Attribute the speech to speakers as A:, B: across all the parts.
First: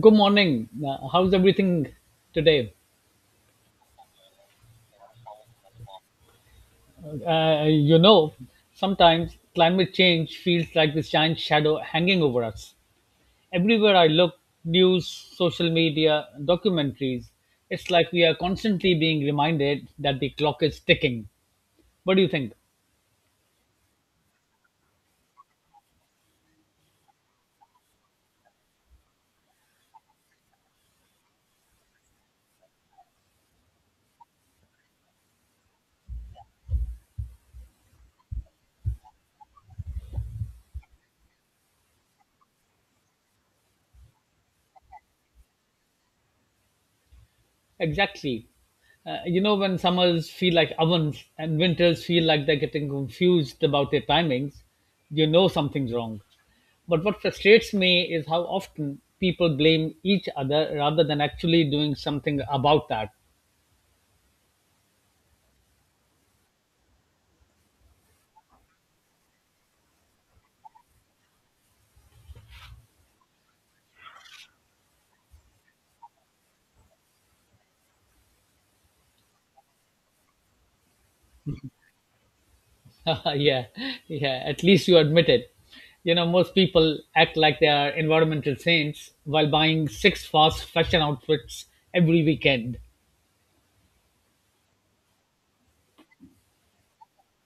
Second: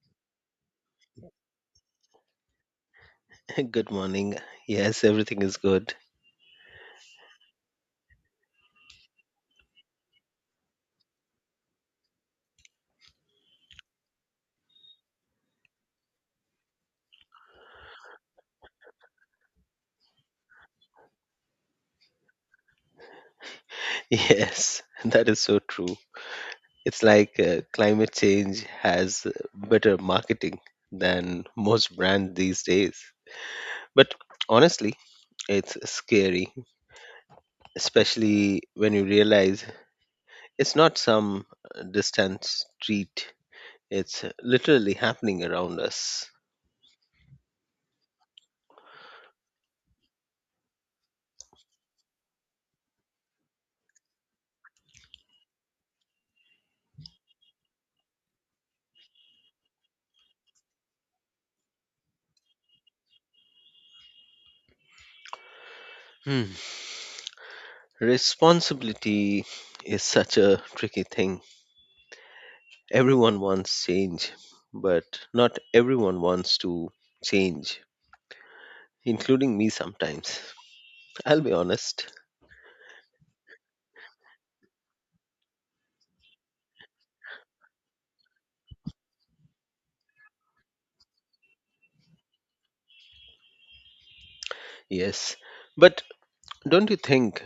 A: Good morning. How's everything today?
B: Good morning. Yes, everything is good.
A: Uh, you know, Sometimes climate change feels like this giant shadow hanging over us. Everywhere I look, news, social media, documentaries, it's like we are constantly being reminded that the clock is ticking. What do you think?
B: Yes, that is so true. It's like climate change has better marketing than most brands these days. But honestly, it's scary, especially when you realize it's not some distant street. It's literally happening around us.
A: Exactly. When summers feel like ovens and winters feel like they're getting confused about their timings, you know something's wrong. But what frustrates me is how often people blame each other rather than actually doing something about that.
B: Hmm. Responsibility is such a tricky thing. Everyone wants change, but not everyone wants to change, including me sometimes. I'll be honest.
A: Yeah, yeah, at least you admit it. You know, most people act like they are environmental saints while buying six fast fashion outfits every weekend.
B: Yes. But don't you think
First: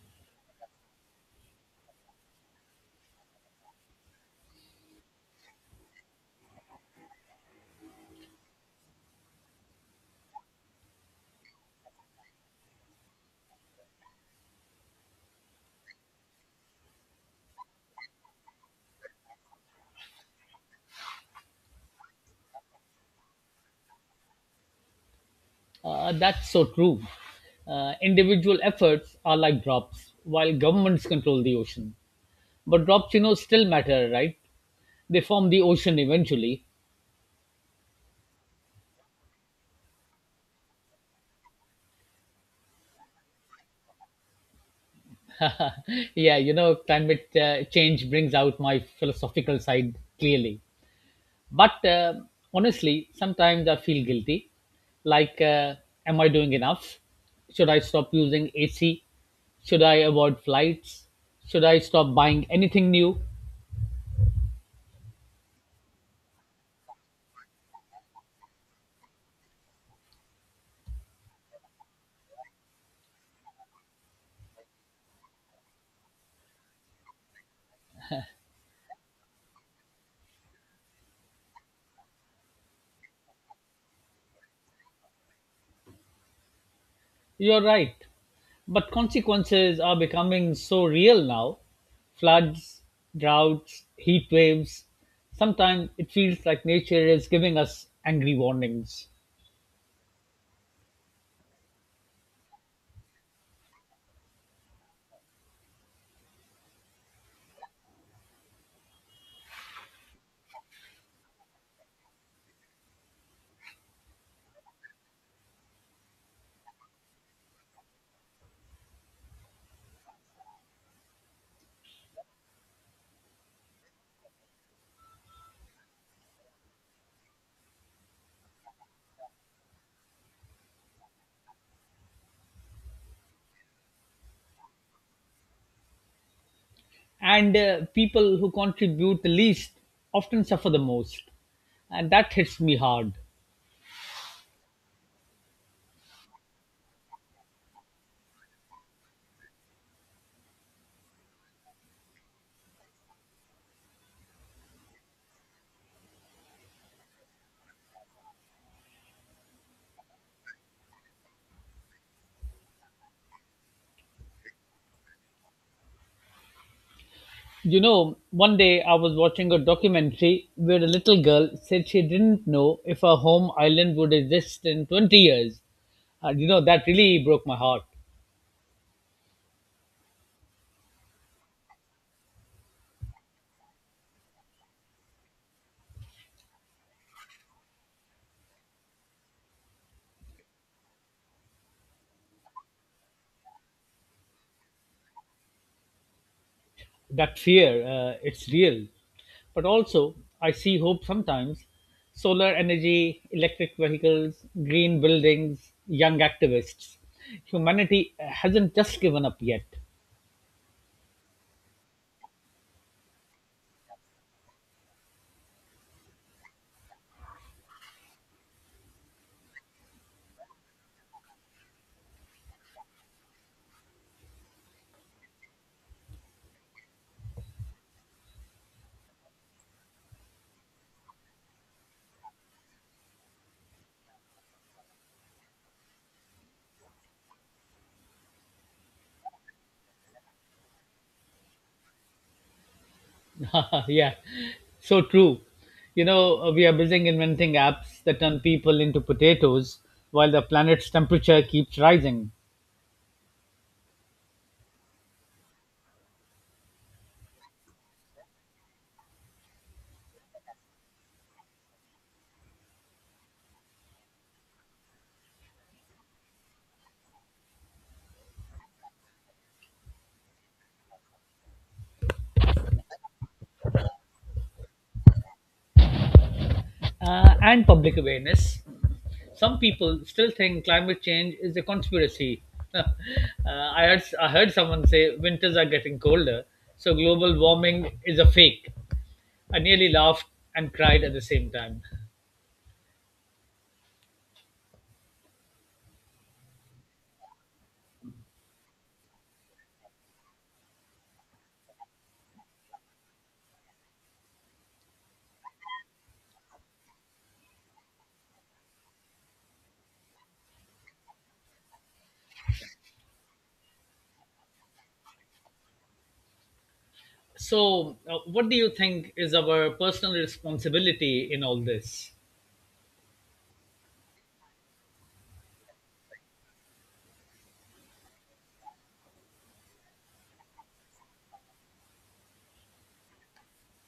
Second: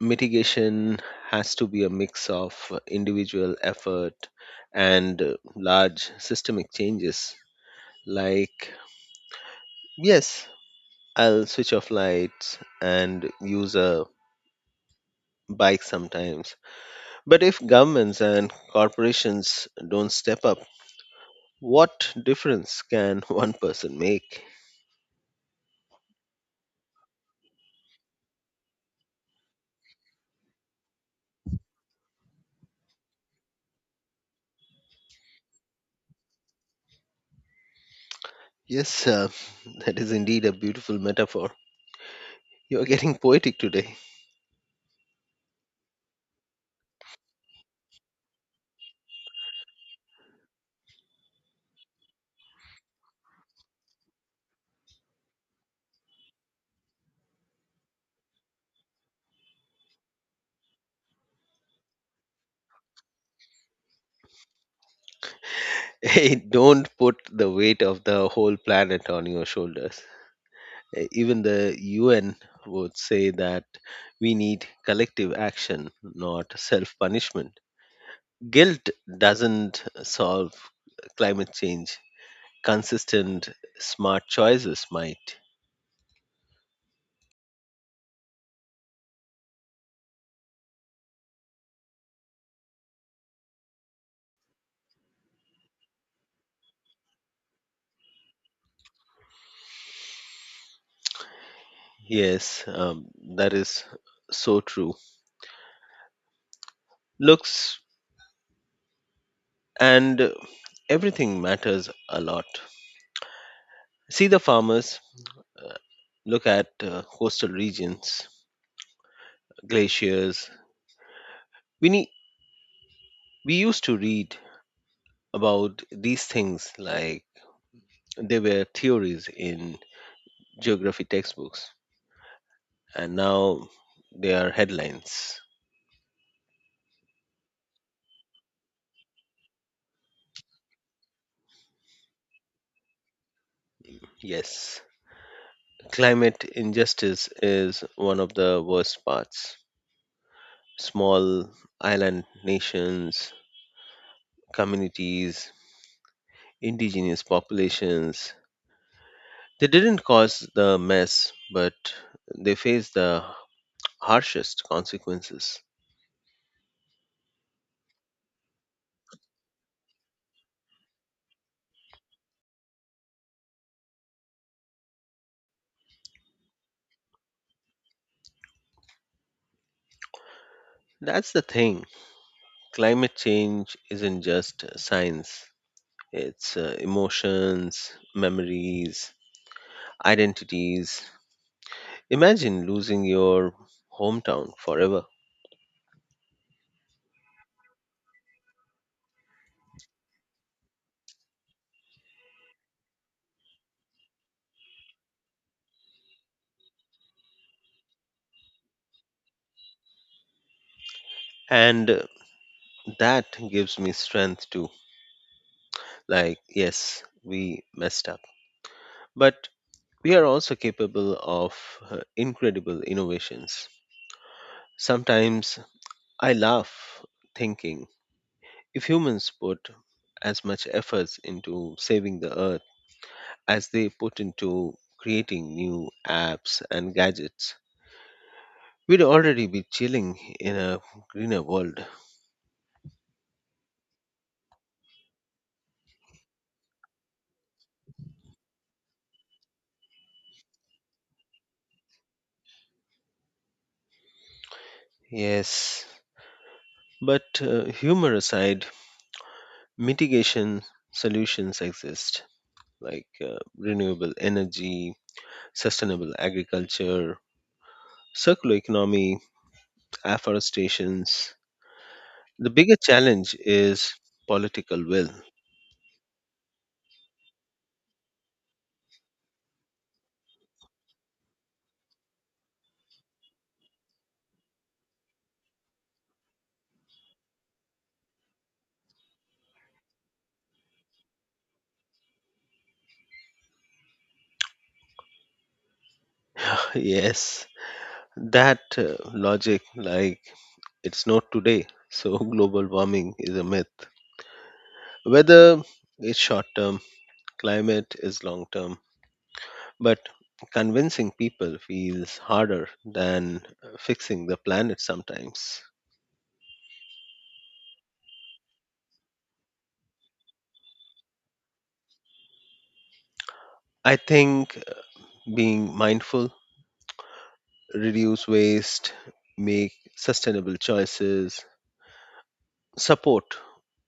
B: mitigation has to be a mix of individual effort and large systemic changes? Like, yes, I'll switch off lights and use a bike sometimes. But if governments and corporations don't step up, what difference can one person make?
A: That's so true. Individual efforts are like drops, while governments control the ocean. But drops, you know, still matter, right? They form the ocean eventually.
B: Yes, that is indeed a beautiful metaphor. You are getting poetic today.
A: Yeah, you know, climate change brings out my philosophical side clearly. But honestly, sometimes I feel guilty. Like, uh, am I doing enough? Should I stop using AC? Should I avoid flights? Should I stop buying anything new?
B: Hey, don't put the weight of the whole planet on your shoulders. Even the UN would say that we need collective action, not self punishment. Guilt doesn't solve climate change, consistent, smart choices might.
A: You're right. But consequences are becoming so real now, floods, droughts, heat waves. Sometimes it feels like nature is giving us angry warnings.
B: Yes, that is so true. Looks and everything matters a lot. See the farmers, uh, look at coastal regions, glaciers. We need, we used to read about these things like they were theories in geography textbooks, and now they are headlines.
A: And people who contribute the least often suffer the most. And that hits me hard.
B: Yes, climate injustice is one of the worst parts. Small island nations, communities, indigenous populations, they didn't cause the mess, but they faced the harshest consequences.
A: You know, one day I was watching a documentary where a little girl said she didn't know if her home island would exist in 20 years. And you know, that really broke my heart.
B: That's the thing. Climate change isn't just science, it's emotions, memories, identities. Imagine losing your hometown forever.
A: That fear, it's real, but also I see hope sometimes, solar energy, electric vehicles, green buildings, young activists. Humanity hasn't just given up yet.
B: And that gives me strength too. Like, yes, we messed up, but we are also capable of incredible innovations. Sometimes I laugh thinking if humans put as much efforts into saving the earth as they put into creating new apps and gadgets, we'd already be chilling in a greener world.
A: Yeah, so true. You know, we are busy inventing apps that turn people into potatoes while the planet's temperature keeps rising.
B: Yes, but humor aside, mitigation solutions exist like renewable energy, sustainable agriculture, circular economy, afforestations. The bigger challenge is political will.
A: And public awareness, some people still think climate change is a conspiracy. uh, I heard someone say winters are getting colder, so global warming is a fake. I nearly laughed and cried at the same time.
B: Yes, that logic, like it's not today, so global warming is a myth. Weather is short term, climate is long term, but convincing people feels harder than fixing the planet sometimes.
A: So, what do you think is our personal responsibility in all this?
B: I think being mindful, reduce waste, make sustainable choices, support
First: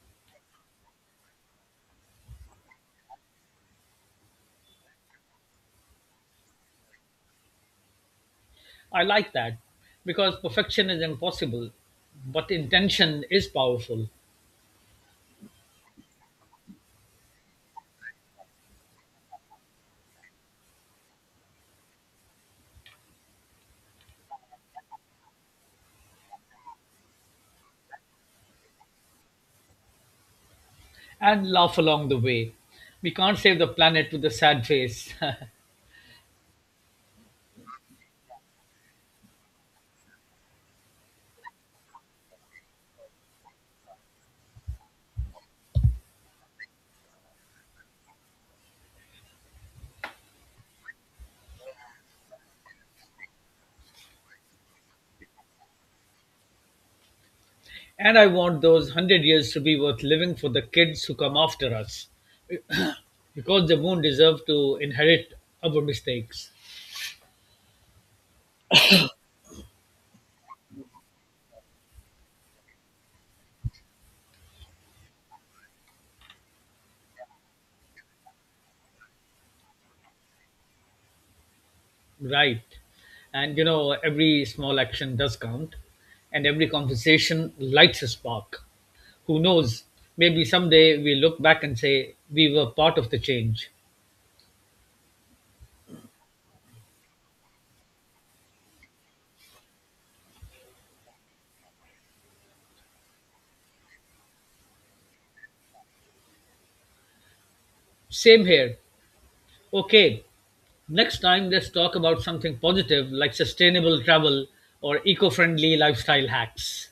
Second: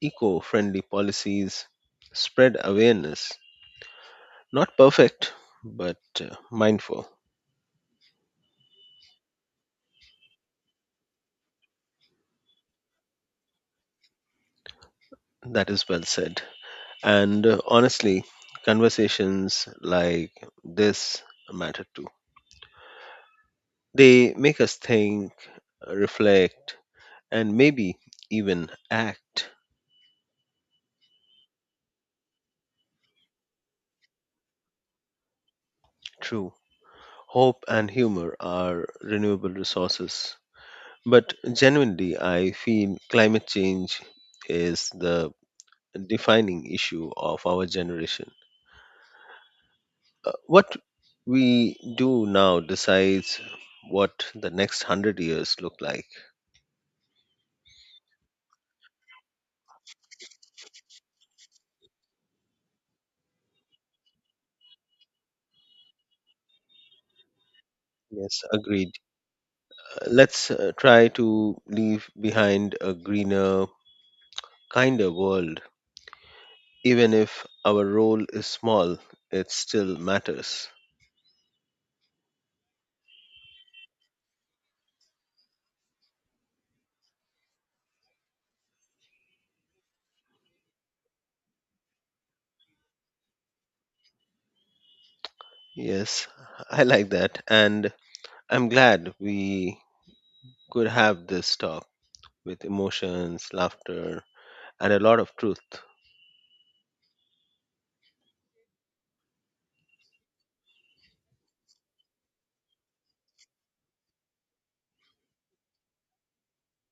B: eco friendly policies, spread awareness. Not perfect, but mindful.
A: I like that because perfection is impossible, but intention is powerful.
B: That is well said. And honestly, conversations like this matter too. They make us think, reflect, and maybe even act.
A: And laugh along the way. We can't save the planet with a sad face.
B: True. Hope and humor are renewable resources. But genuinely, I feel climate change is the defining issue of our generation. What we do now decides what the next 100 years look like.
A: And I want those 100 years to be worth living for the kids who come after us because they won't deserve to inherit our mistakes.
B: Yes, agreed. Let's try to leave behind a greener, kinder world. Even if our role is small, it still matters.
A: Right. And you know, every small action does count, and every conversation lights a spark. Who knows? Maybe someday we look back and say we were part of the change.
B: Yes, I like that. And I'm glad we could have this talk with emotions, laughter, and a lot of truth.
A: Same here. Okay, next time let's talk about something positive like sustainable travel or eco friendly lifestyle hacks.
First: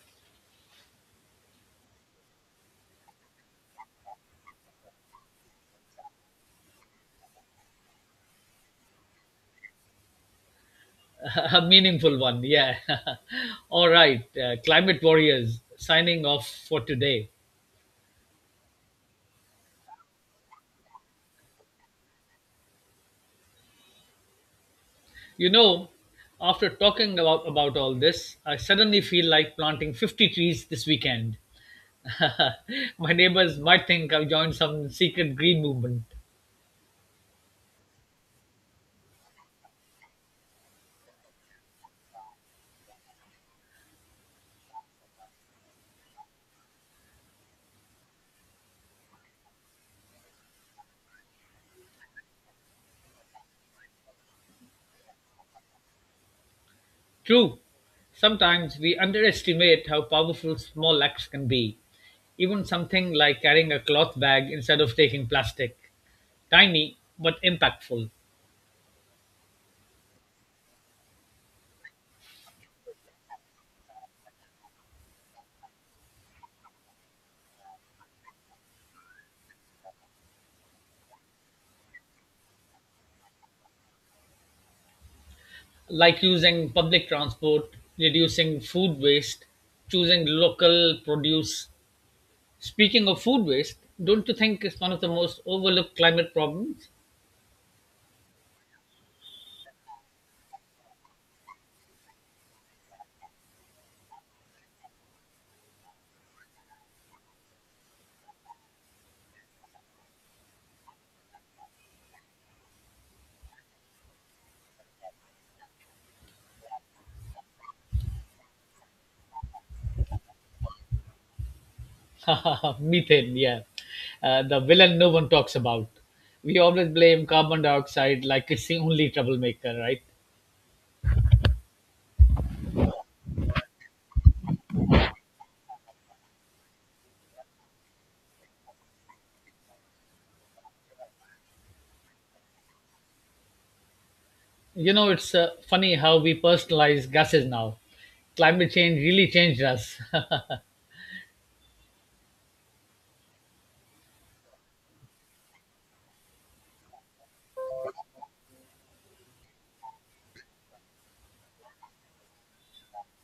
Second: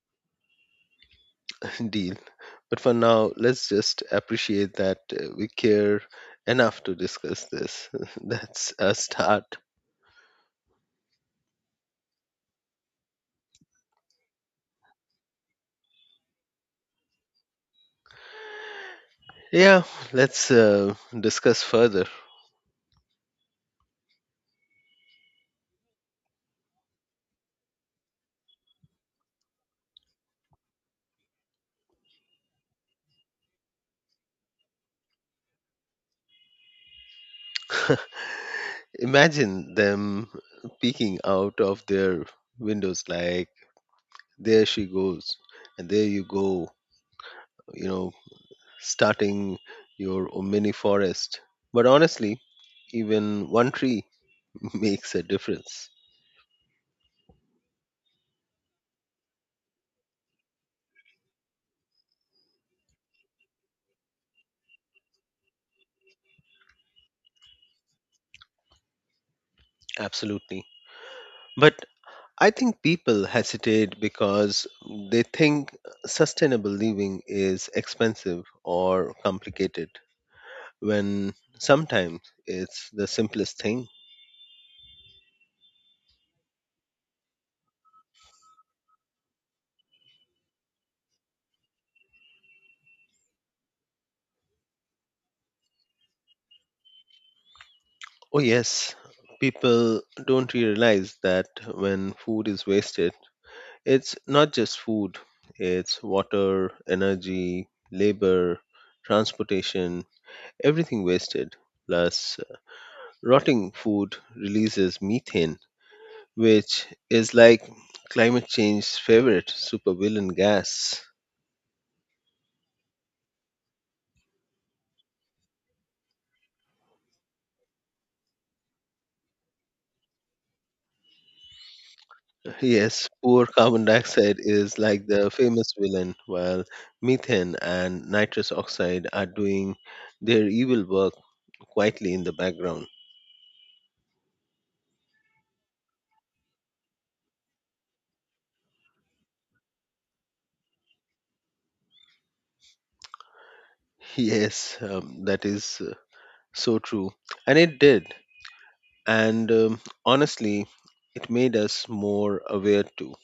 B: Deal. But for now, let's just appreciate that we care enough to discuss this. That's a start.
A: A meaningful one, yeah. All right, climate warriors signing off for today.
B: Yeah, let's discuss further.
A: You know, after talking about all this, I suddenly feel like planting 50 trees this weekend. My neighbors might think I've joined some secret green movement.
B: Imagine them peeking out of their windows like, there she goes, and there you go, you know, starting your mini forest. But honestly, even one tree makes a difference.
A: True, sometimes we underestimate how powerful small acts can be. Even something like carrying a cloth bag instead of taking plastic. Tiny but impactful.
B: Absolutely. But I think people hesitate because they think sustainable living is expensive or complicated when sometimes it's the simplest thing.
A: Like using public transport, reducing food waste, choosing local produce. Speaking of food waste, don't you think it's one of the most overlooked climate problems?
B: Oh, yes, people don't realize that when food is wasted, it's not just food, it's water, energy, labor, transportation, everything wasted. Plus, rotting food releases methane which is like climate change's favorite supervillain gas.
A: Methane, yeah. The villain no one talks about. We always blame carbon dioxide like it's the only troublemaker, right?
B: Yes, poor carbon dioxide is like the famous villain, while methane and nitrous oxide are doing their evil work quietly in the background.
A: You know, it's funny how we personalize gases now. Climate change really changed us.
B: Yes, that is so true. And it did. And honestly, it made us more aware too.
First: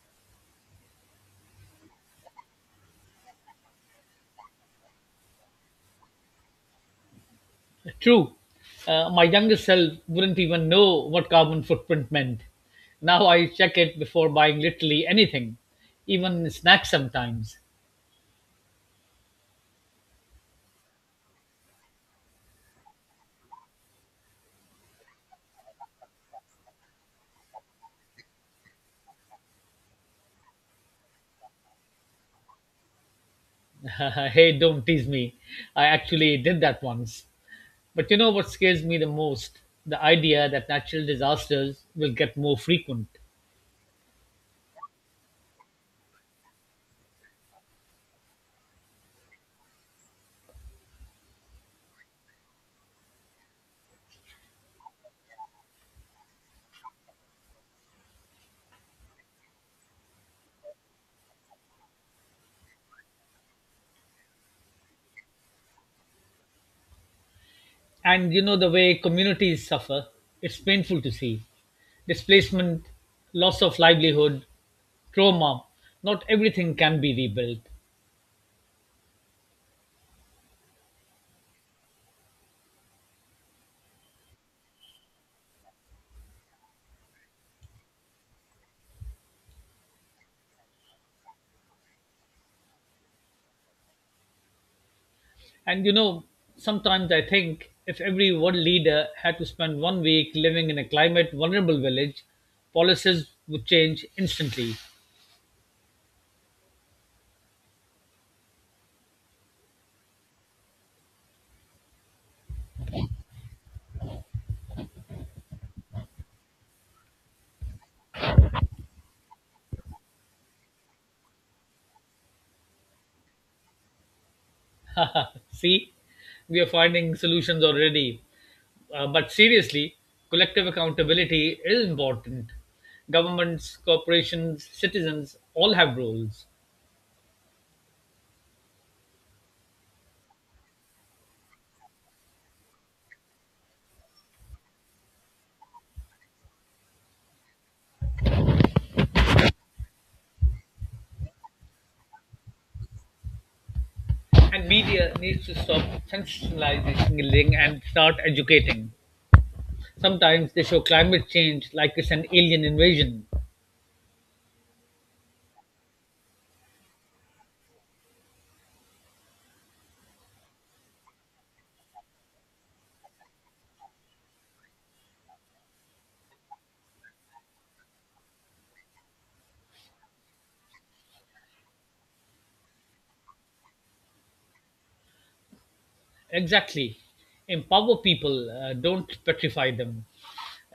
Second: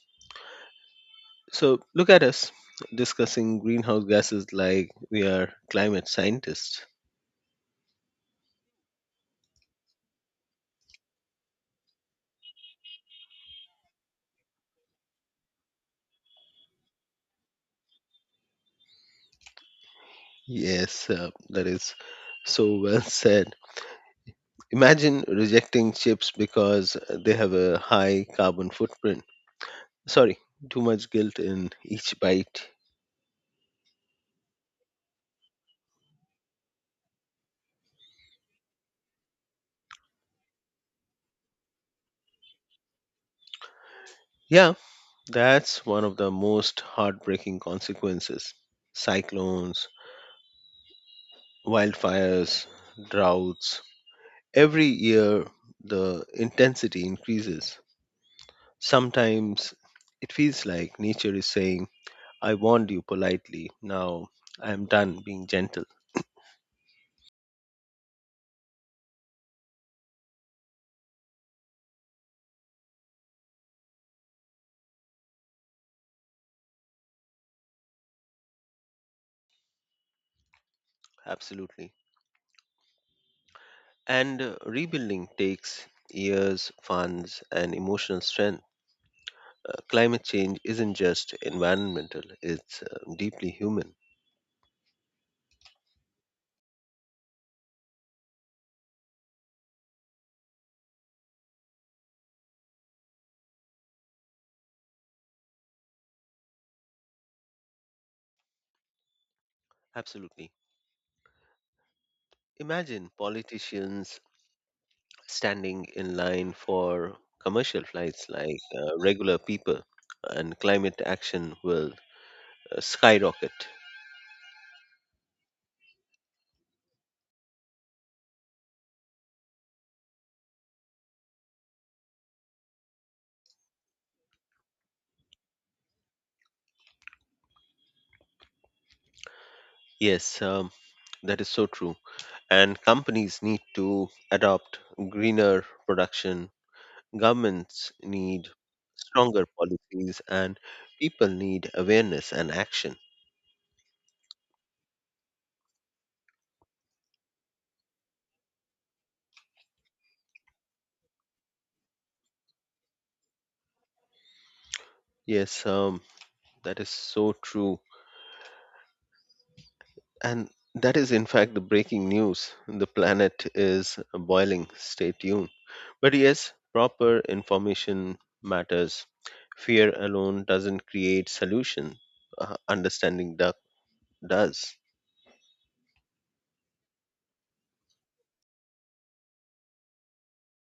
B: So look at us discussing greenhouse gases like we are climate scientists.
A: True. My younger self wouldn't even know what carbon footprint meant. Now I check it before buying literally anything, even snacks sometimes.
B: Yes, that is so well said. Imagine rejecting chips because they have a high carbon footprint. Sorry, too much guilt in each bite.
A: Hey, don't tease me. I actually did that once. But you know what scares me the most? The idea that natural disasters will get more frequent.
B: Yeah, that's one of the most heartbreaking consequences. Cyclones, wildfires, droughts. Every year, the intensity increases. Sometimes it feels like nature is saying, I warned you politely, now I am done being gentle.
A: And you know the way communities suffer, it's painful to see. Displacement, loss of livelihood, trauma, not everything can be rebuilt.
B: Absolutely. And rebuilding takes years, funds, and emotional strength. Climate change isn't just environmental, it's deeply human.
A: And you know, sometimes I think if every world leader had to spend one week living in a climate vulnerable village, policies would change instantly.
B: Absolutely. Imagine politicians standing in line for commercial flights like regular people, and climate action will skyrocket.
A: See, we are finding solutions already. But seriously, collective accountability is important. Governments, corporations, citizens all have roles.
B: Yes, that is so true. And companies need to adopt greener production. Governments need stronger policies and people need awareness and action.
A: And media needs to stop sensationalizing and start educating. Sometimes they show climate change like it's an alien invasion.
B: Yes, that is so true. And that is, in fact, the breaking news. The planet is boiling. Stay tuned. But yes, proper information matters. Fear alone doesn't create solution. Understanding does.
A: Exactly. Empower people, don't petrify them.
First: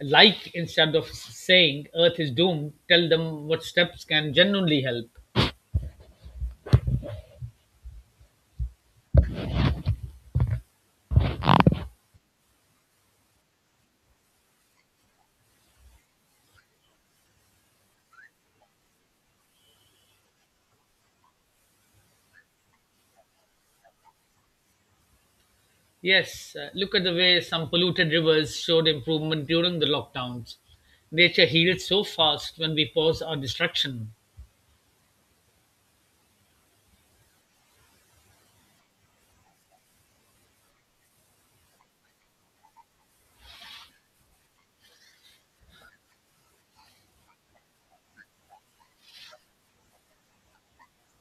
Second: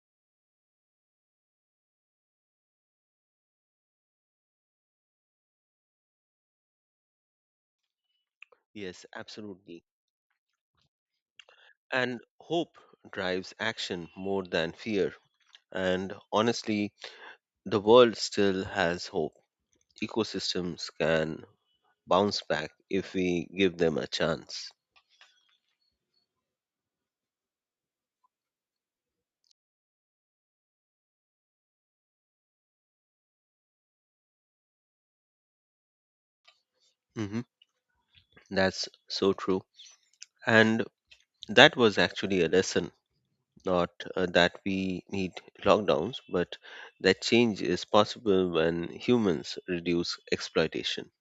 A: Like, instead of saying Earth is doomed, tell them what steps can genuinely help.
B: Yes, absolutely. And hope drives action more than fear. And honestly, the world still has hope. Ecosystems can bounce back if we give them a chance.
A: Yes, look at the way some polluted rivers showed improvement during the lockdowns. Nature healed so fast when we pause our destruction.
B: Hmm. That's so true. And that was actually a lesson, not that we need lockdowns, but that change is possible when humans reduce exploitation.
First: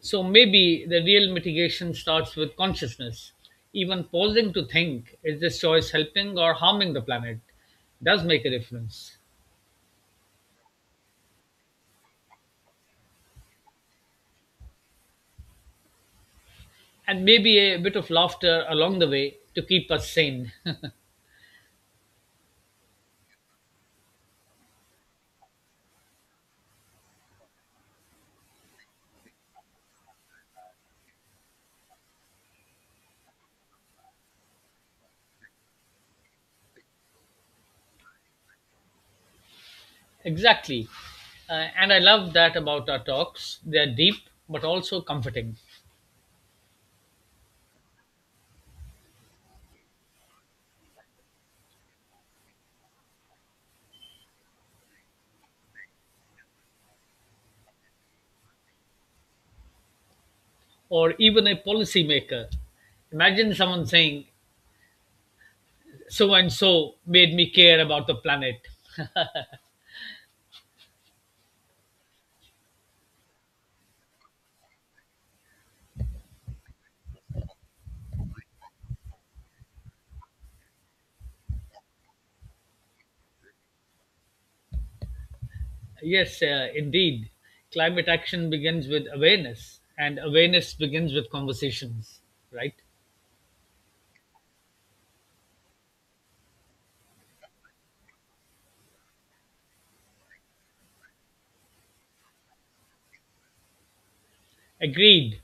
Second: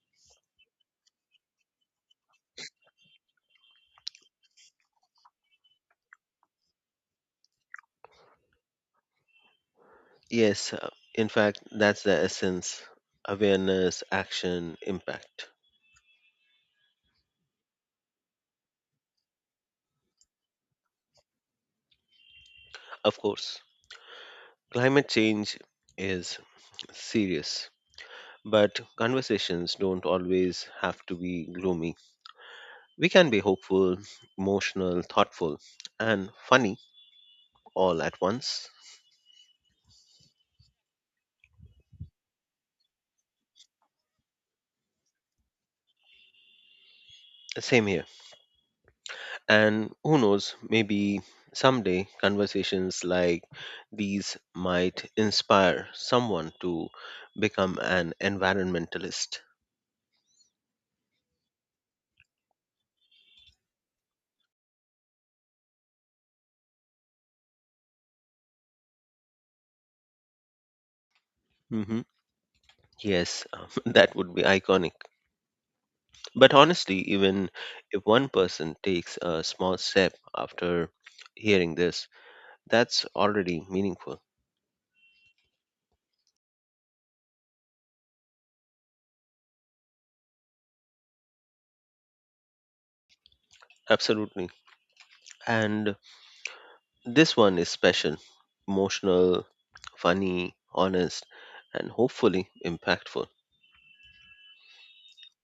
A: So maybe the real mitigation starts with consciousness. Even pausing to think, is this choice helping or harming the planet, does make a difference.
B: Yes, in fact, that's the essence, awareness, action, impact.
A: And maybe a bit of laughter along the way to keep us sane.
B: Of course, climate change is serious. But conversations don't always have to be gloomy. We can be hopeful, emotional, thoughtful, and funny all at once.
A: Exactly. And I love that about our talks. They are deep but also comforting.
B: Same here. And who knows, maybe someday conversations like these might inspire someone to become an environmentalist.
A: Or even a policymaker. Imagine someone saying, so and so made me care about the planet.
B: Hmm. Yes, that would be iconic. But honestly, even if one person takes a small step after hearing this, that's already meaningful.
A: Yes, indeed. Climate action begins with awareness, and awareness begins with conversations, right?
B: Absolutely. And this one is special, emotional, funny, honest, and hopefully impactful.
A: Agreed.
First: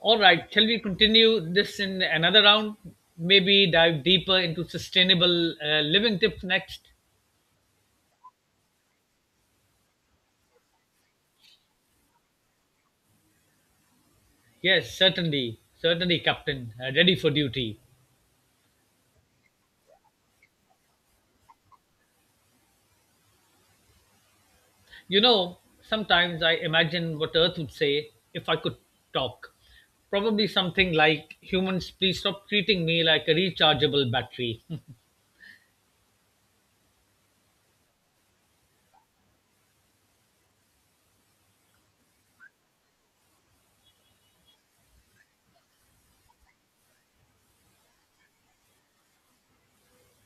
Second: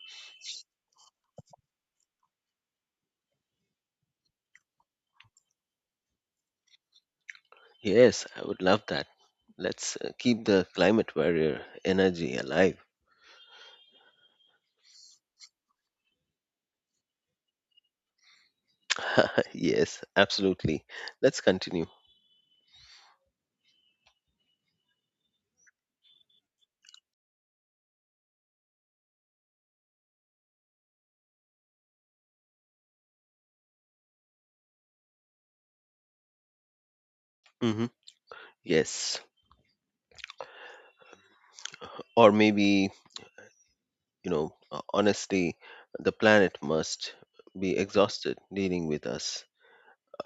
A: All right, shall we continue this in another round? Maybe dive deeper into sustainable living tips next?
B: Yes, I would love that. Let's keep the climate warrior energy alive.
A: Yes, certainly. Certainly, Captain. Ready for duty.
B: Yes, absolutely. Let's continue.
A: You know, sometimes I imagine what Earth would say if I could talk. Probably something like, humans, please stop treating me like a rechargeable battery.
B: Hmm. Yes. Or maybe, you know, honestly, the planet must be exhausted dealing with us.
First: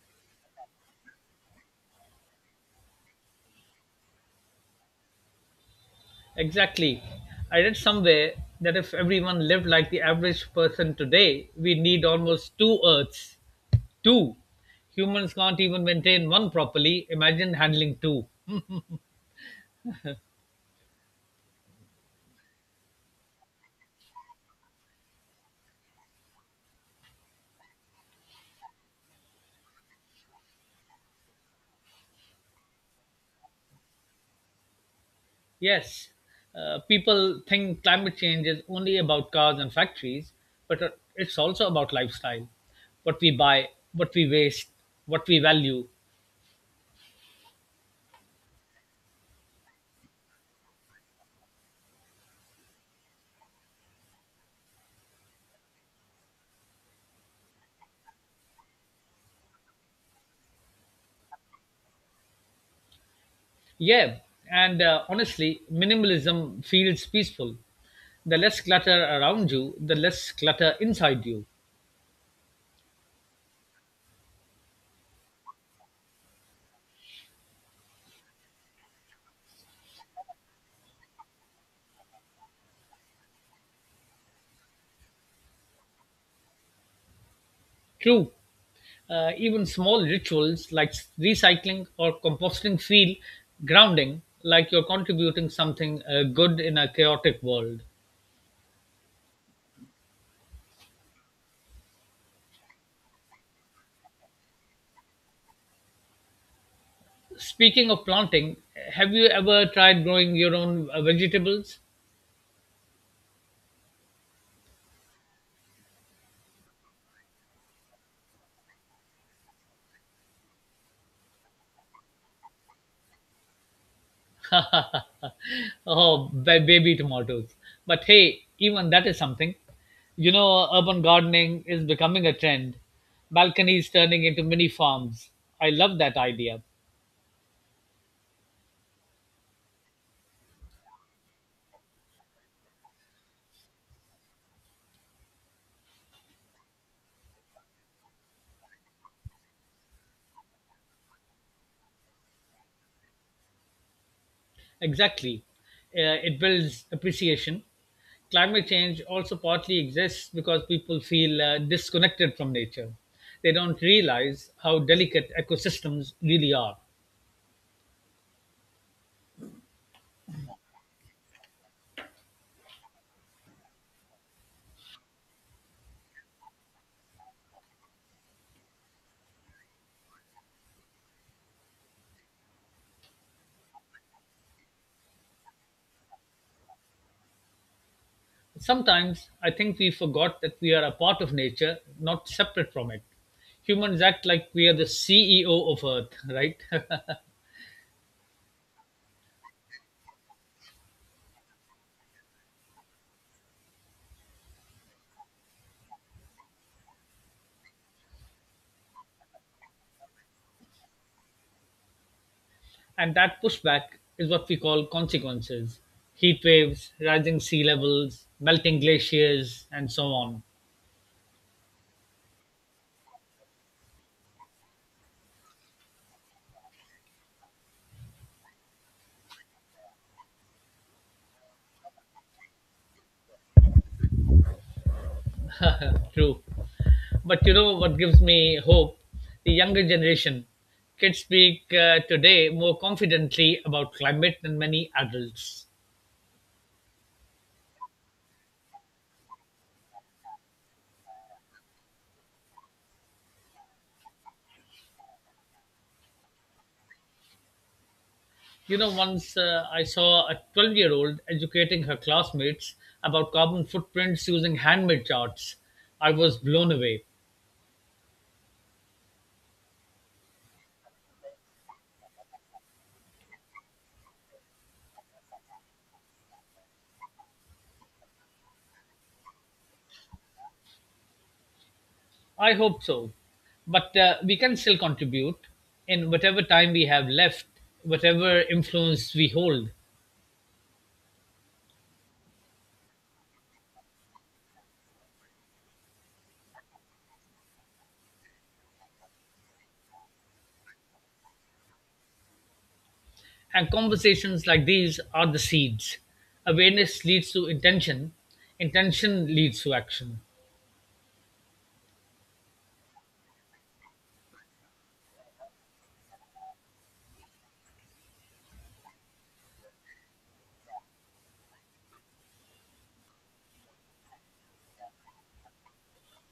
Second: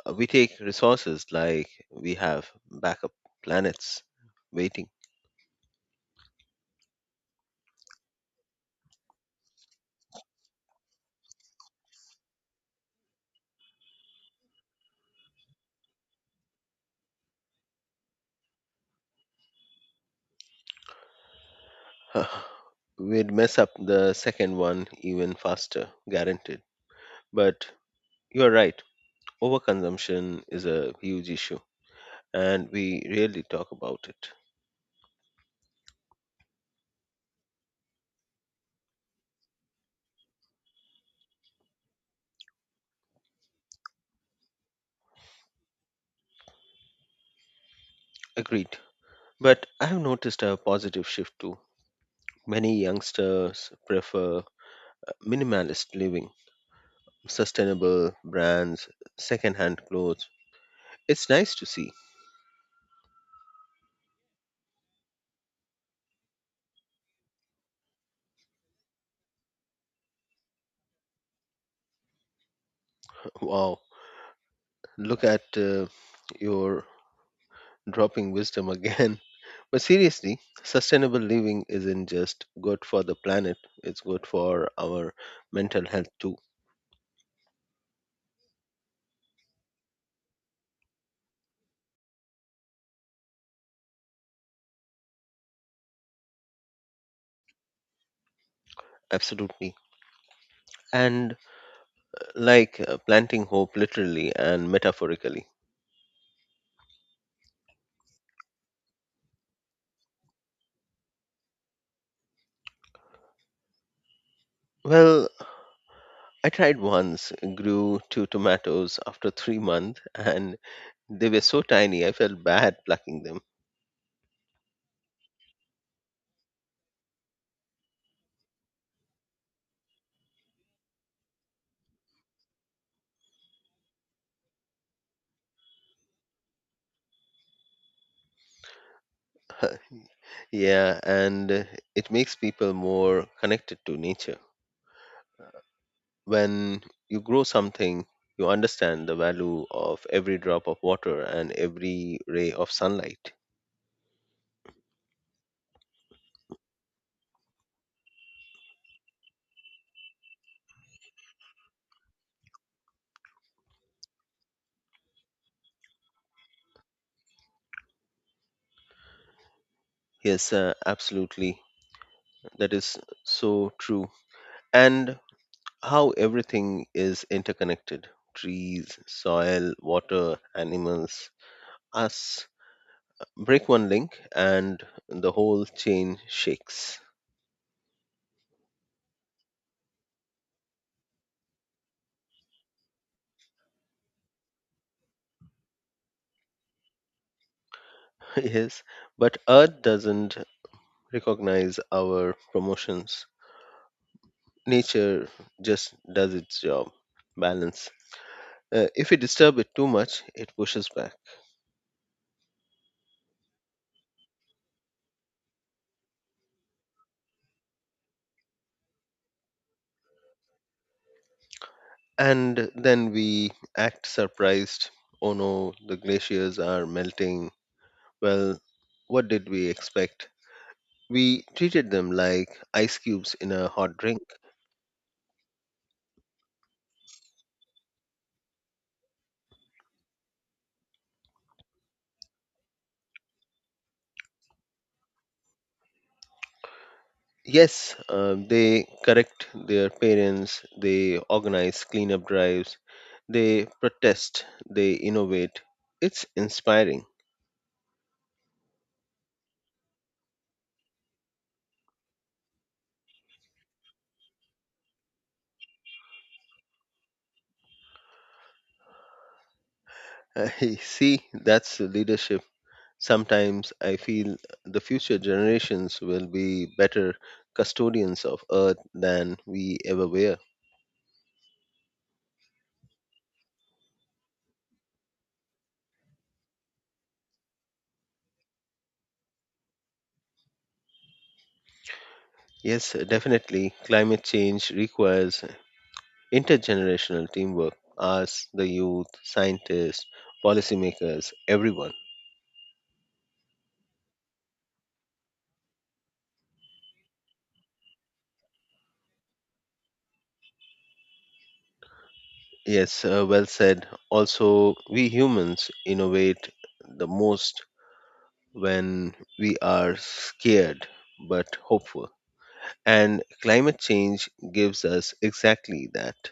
B: We take resources like we have backup planets waiting.
A: Exactly. I read somewhere that if everyone lived like the average person today, we need almost two Earths. Two, humans can't even maintain one properly. Imagine handling two.
B: We'd mess up the second one even faster, guaranteed. But you're right, overconsumption is a huge issue, and we rarely talk about it.
A: Yes, people think climate change is only about cars and factories, but it's also about lifestyle. What we buy, what we waste, what we value.
B: Agreed. But I have noticed a positive shift too. Many youngsters prefer minimalist living, sustainable brands, secondhand clothes. It's nice to see.
A: Yeah, and honestly, minimalism feels peaceful. The less clutter around you, the less clutter inside you.
B: Wow, look at your dropping wisdom again. But seriously, sustainable living isn't just good for the planet, it's good for our mental health too.
A: True. Even small rituals like recycling or composting feel grounding, like you're contributing something good in a chaotic world.
B: Absolutely. And like planting hope literally and metaphorically.
A: Speaking of planting, have you ever tried growing your own vegetables?
B: Well, I tried once, grew two tomatoes after 3 months, and they were so tiny I felt bad plucking them.
A: Oh, baby tomatoes. But hey, even that is something. You know, urban gardening is becoming a trend. Balconies turning into mini farms. I love that idea.
B: Yeah, and it makes people more connected to nature. When you grow something, you understand the value of every drop of water and every ray of sunlight.
A: Exactly. It builds appreciation. Climate change also partly exists because people feel disconnected from nature. They don't realize how delicate ecosystems really are.
B: Yes, absolutely. That is so true. And how everything is interconnected, trees, soil, water, animals, us. Break one link and the whole chain shakes.
A: Sometimes I think we forgot that we are a part of nature, not separate from it. Humans act like we are the CEO of Earth, right?
B: Yes, but Earth doesn't recognize our promotions. Nature just does its job, balance. If we disturb it too much, it pushes back.
A: And that pushback is what we call consequences, heat waves, rising sea levels, melting glaciers, and so on.
B: And then we act surprised, oh no, the glaciers are melting. Well, what did we expect? We treated them like ice cubes in a hot drink.
A: True. But you know what gives me hope? The younger generation. Kids speak today more confidently about climate than many adults.
B: Yes, they correct their parents. They organize cleanup drives. They protest. They innovate. It's inspiring.
A: You know, once I saw a 12-year-old educating her classmates about carbon footprints using handmade charts. I was blown away.
B: See, that's leadership. Sometimes I feel the future generations will be better custodians of Earth than we ever were.
A: I hope so. But we can still contribute in whatever time we have left, whatever influence we hold.
B: Yes, definitely, climate change requires intergenerational teamwork, us, the youth, scientists, policymakers, everyone.
A: And conversations like these are the seeds. Awareness leads to intention, intention leads to action.
B: Yes, well said. Also, we humans innovate the most when we are scared but hopeful. And climate change gives us exactly that.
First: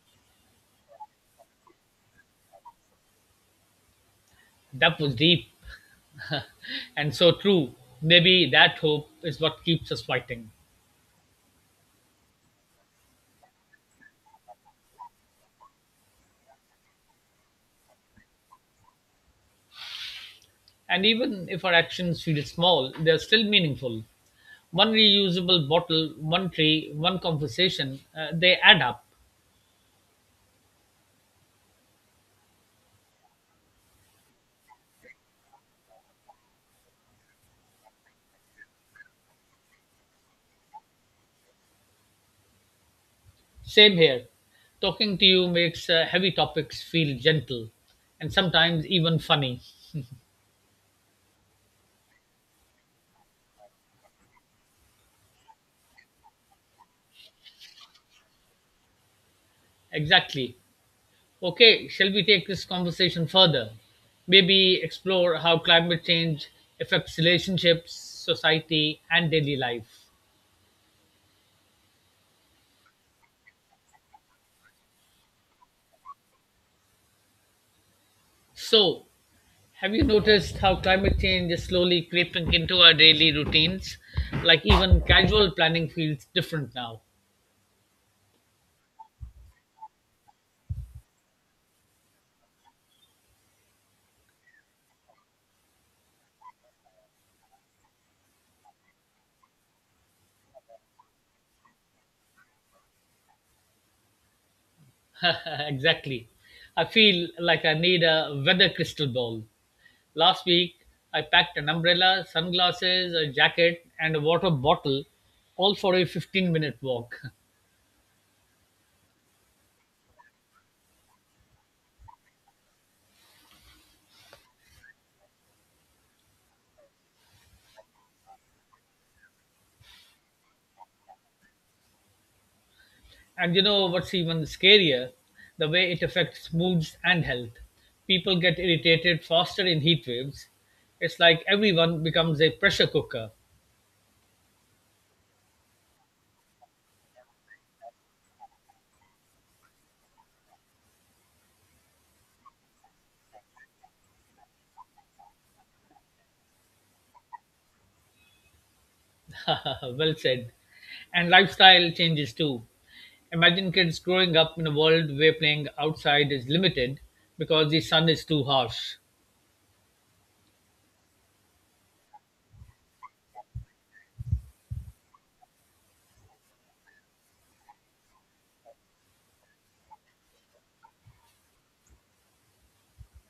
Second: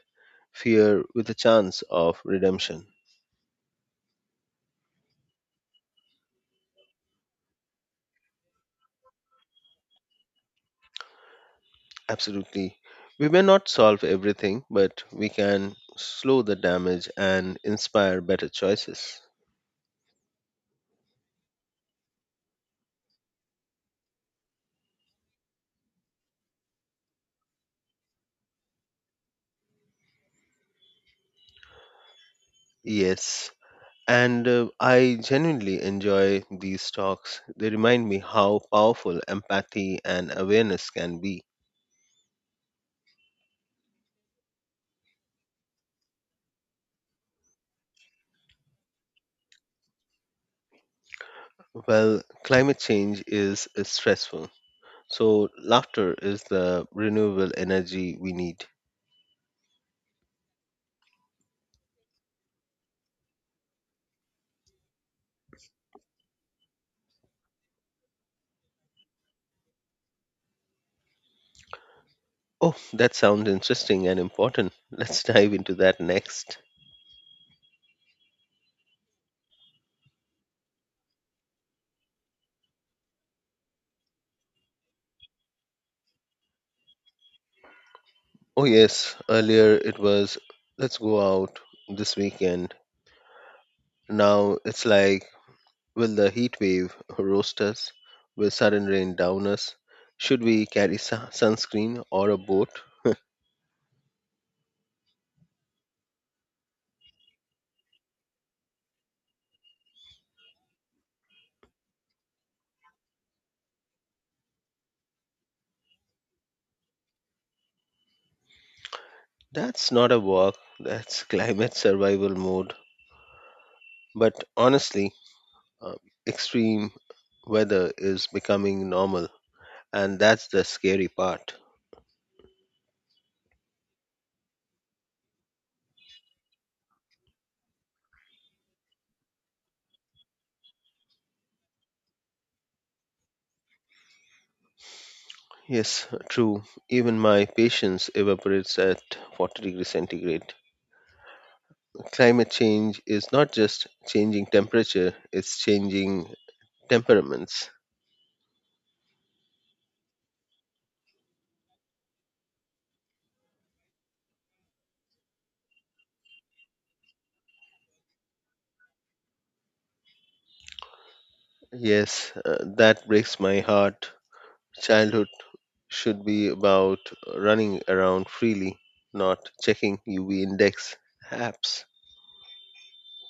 B: Fear with a chance of redemption.
A: That was deep and so true. Maybe that hope is what keeps us fighting.
B: Absolutely. We may not solve everything, but we can slow the damage and inspire better choices.
A: And even if our actions feel small, they're still meaningful. One reusable bottle, one tree, one conversation, they add up.
B: Yes. And I genuinely enjoy these talks. They remind me how powerful empathy and awareness can be.
A: Same here. Talking to you makes heavy topics feel gentle and sometimes even funny.
B: Well, climate change is stressful. So, laughter is the renewable energy we need.
A: Exactly. Okay, shall we take this conversation further? Maybe explore how climate change affects relationships, society, and daily life.
B: Oh, that sounds interesting and important. Let's dive into that next.
A: So, have you noticed how climate change is slowly creeping into our daily routines? Like, even casual planning feels different now.
B: Oh, yes, earlier it was, let's go out this weekend. Now it's like, will the heat wave roast us? Will sudden rain down us? Should we carry sunscreen or a boat?
A: Exactly. I feel like I need a weather crystal ball. Last week, I packed an umbrella, sunglasses, a jacket, and a water bottle, all for a 15-minute walk.
B: That's not a walk, that's climate survival mode. But honestly, uh, extreme weather is becoming normal, and that's the scary part.
A: And you know what's even scarier? The way it affects moods and health. People get irritated faster in heat waves. It's like everyone becomes a pressure cooker.
B: Yes, true. Even my patience evaporates at 40 degrees centigrade. Climate change is not just changing temperature, it's changing temperaments.
A: Well said. And lifestyle changes too. Imagine kids growing up in a world where playing outside is limited because the sun is too harsh.
B: Yes, that breaks my heart. Childhood should be about running around freely, not checking UV index apps.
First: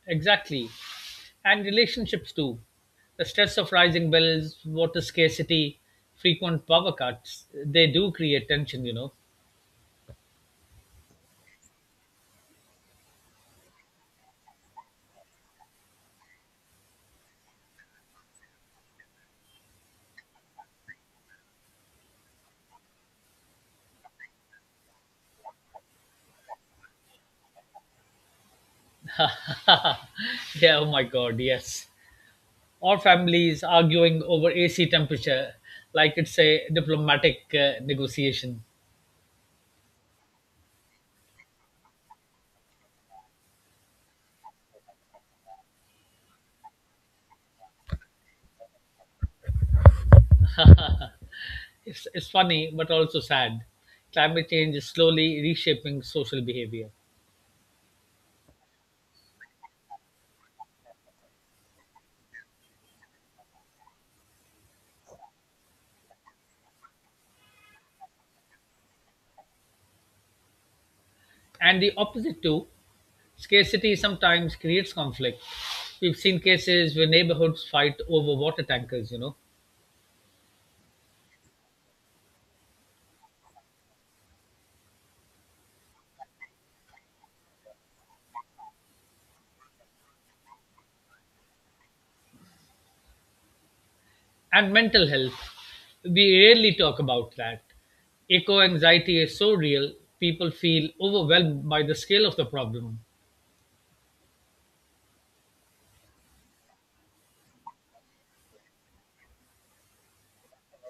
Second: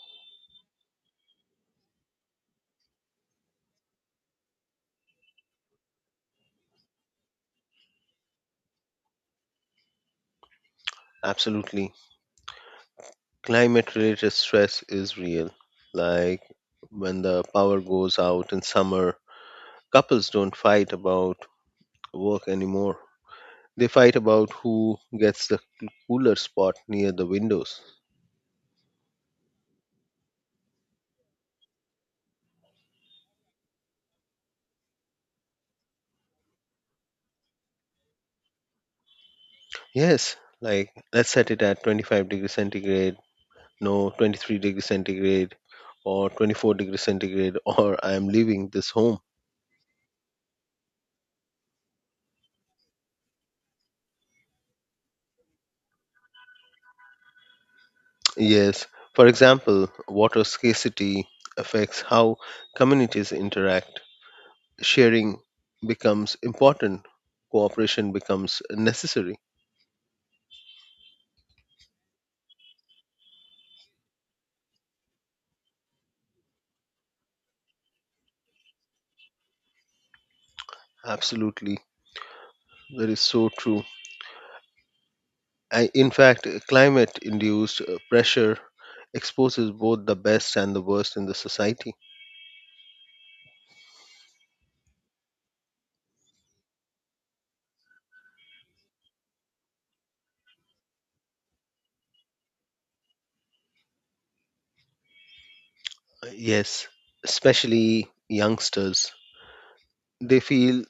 A: Exactly. And relationships too. The stress of rising bills, water scarcity, frequent power cuts, they do create tension, you know.
B: Absolutely. Climate related stress is real. Like when the power goes out in summer, couples don't fight about work anymore. They fight about who gets the cooler spot near the windows.
A: Yeah, oh my god, yes. Our families arguing over AC temperature like it's a diplomatic negotiation.
B: Yes, like let's set it at 25 degrees centigrade, no 23 degrees centigrade, or 24 degrees centigrade, or I am leaving this home.
A: It's funny but also sad. Climate change is slowly reshaping social behavior.
B: Yes, for example, water scarcity affects how communities interact. Sharing becomes important, cooperation becomes necessary.
A: And the opposite, too, scarcity sometimes creates conflict. We've seen cases where neighborhoods fight over water tankers, you know,
B: Absolutely, that is so true. I, in fact, climate induced pressure exposes both the best and the worst in the society.
A: and mental health. We rarely talk about that. Eco anxiety is so real, people feel overwhelmed by the scale of the problem.
B: Yes, especially youngsters. They feel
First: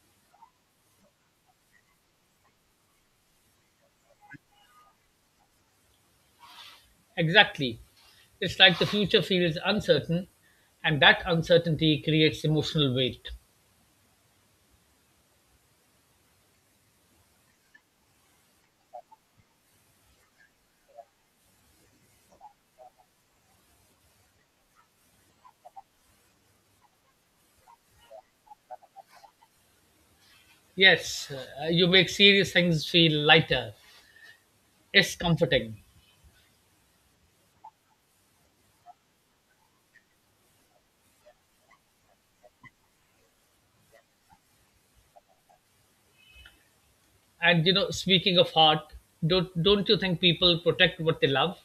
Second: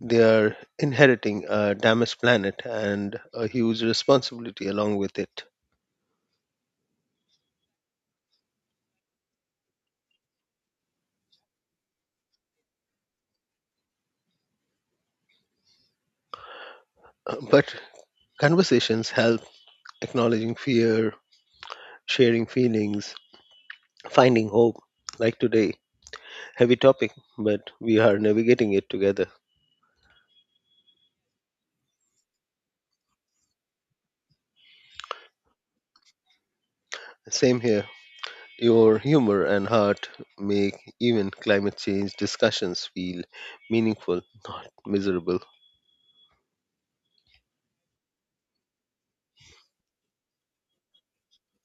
B: they are inheriting a damaged planet and a huge responsibility along with it.
A: Exactly. It's like the future feels uncertain, and that uncertainty creates emotional weight.
B: But conversations help acknowledging fear, sharing feelings, finding hope, like today. Heavy topic, but we are navigating it together.
A: Yes, you make serious things feel lighter. It's comforting.
B: Same here. Your humor and heart make even climate change discussions feel meaningful, not miserable.
A: And you know, speaking of heart, don't you think people protect what they love?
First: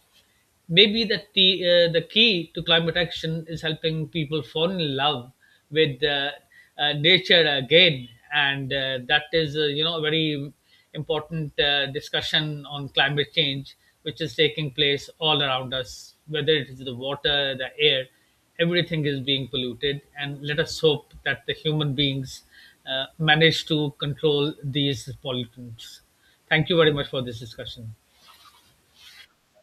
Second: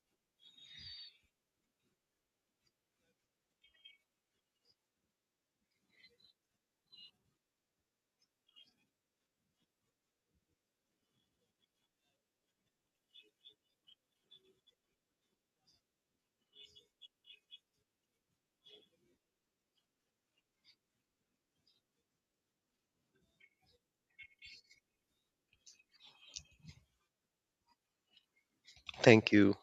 A: Maybe that the key to climate action is helping people fall in love with nature again, and that is a very important discussion on climate change which is taking place all around us, whether it is the water, the air, everything is being polluted, and let us hope that the human beings manage to control these pollutants. Thank you very much for this discussion.
B: Thank you.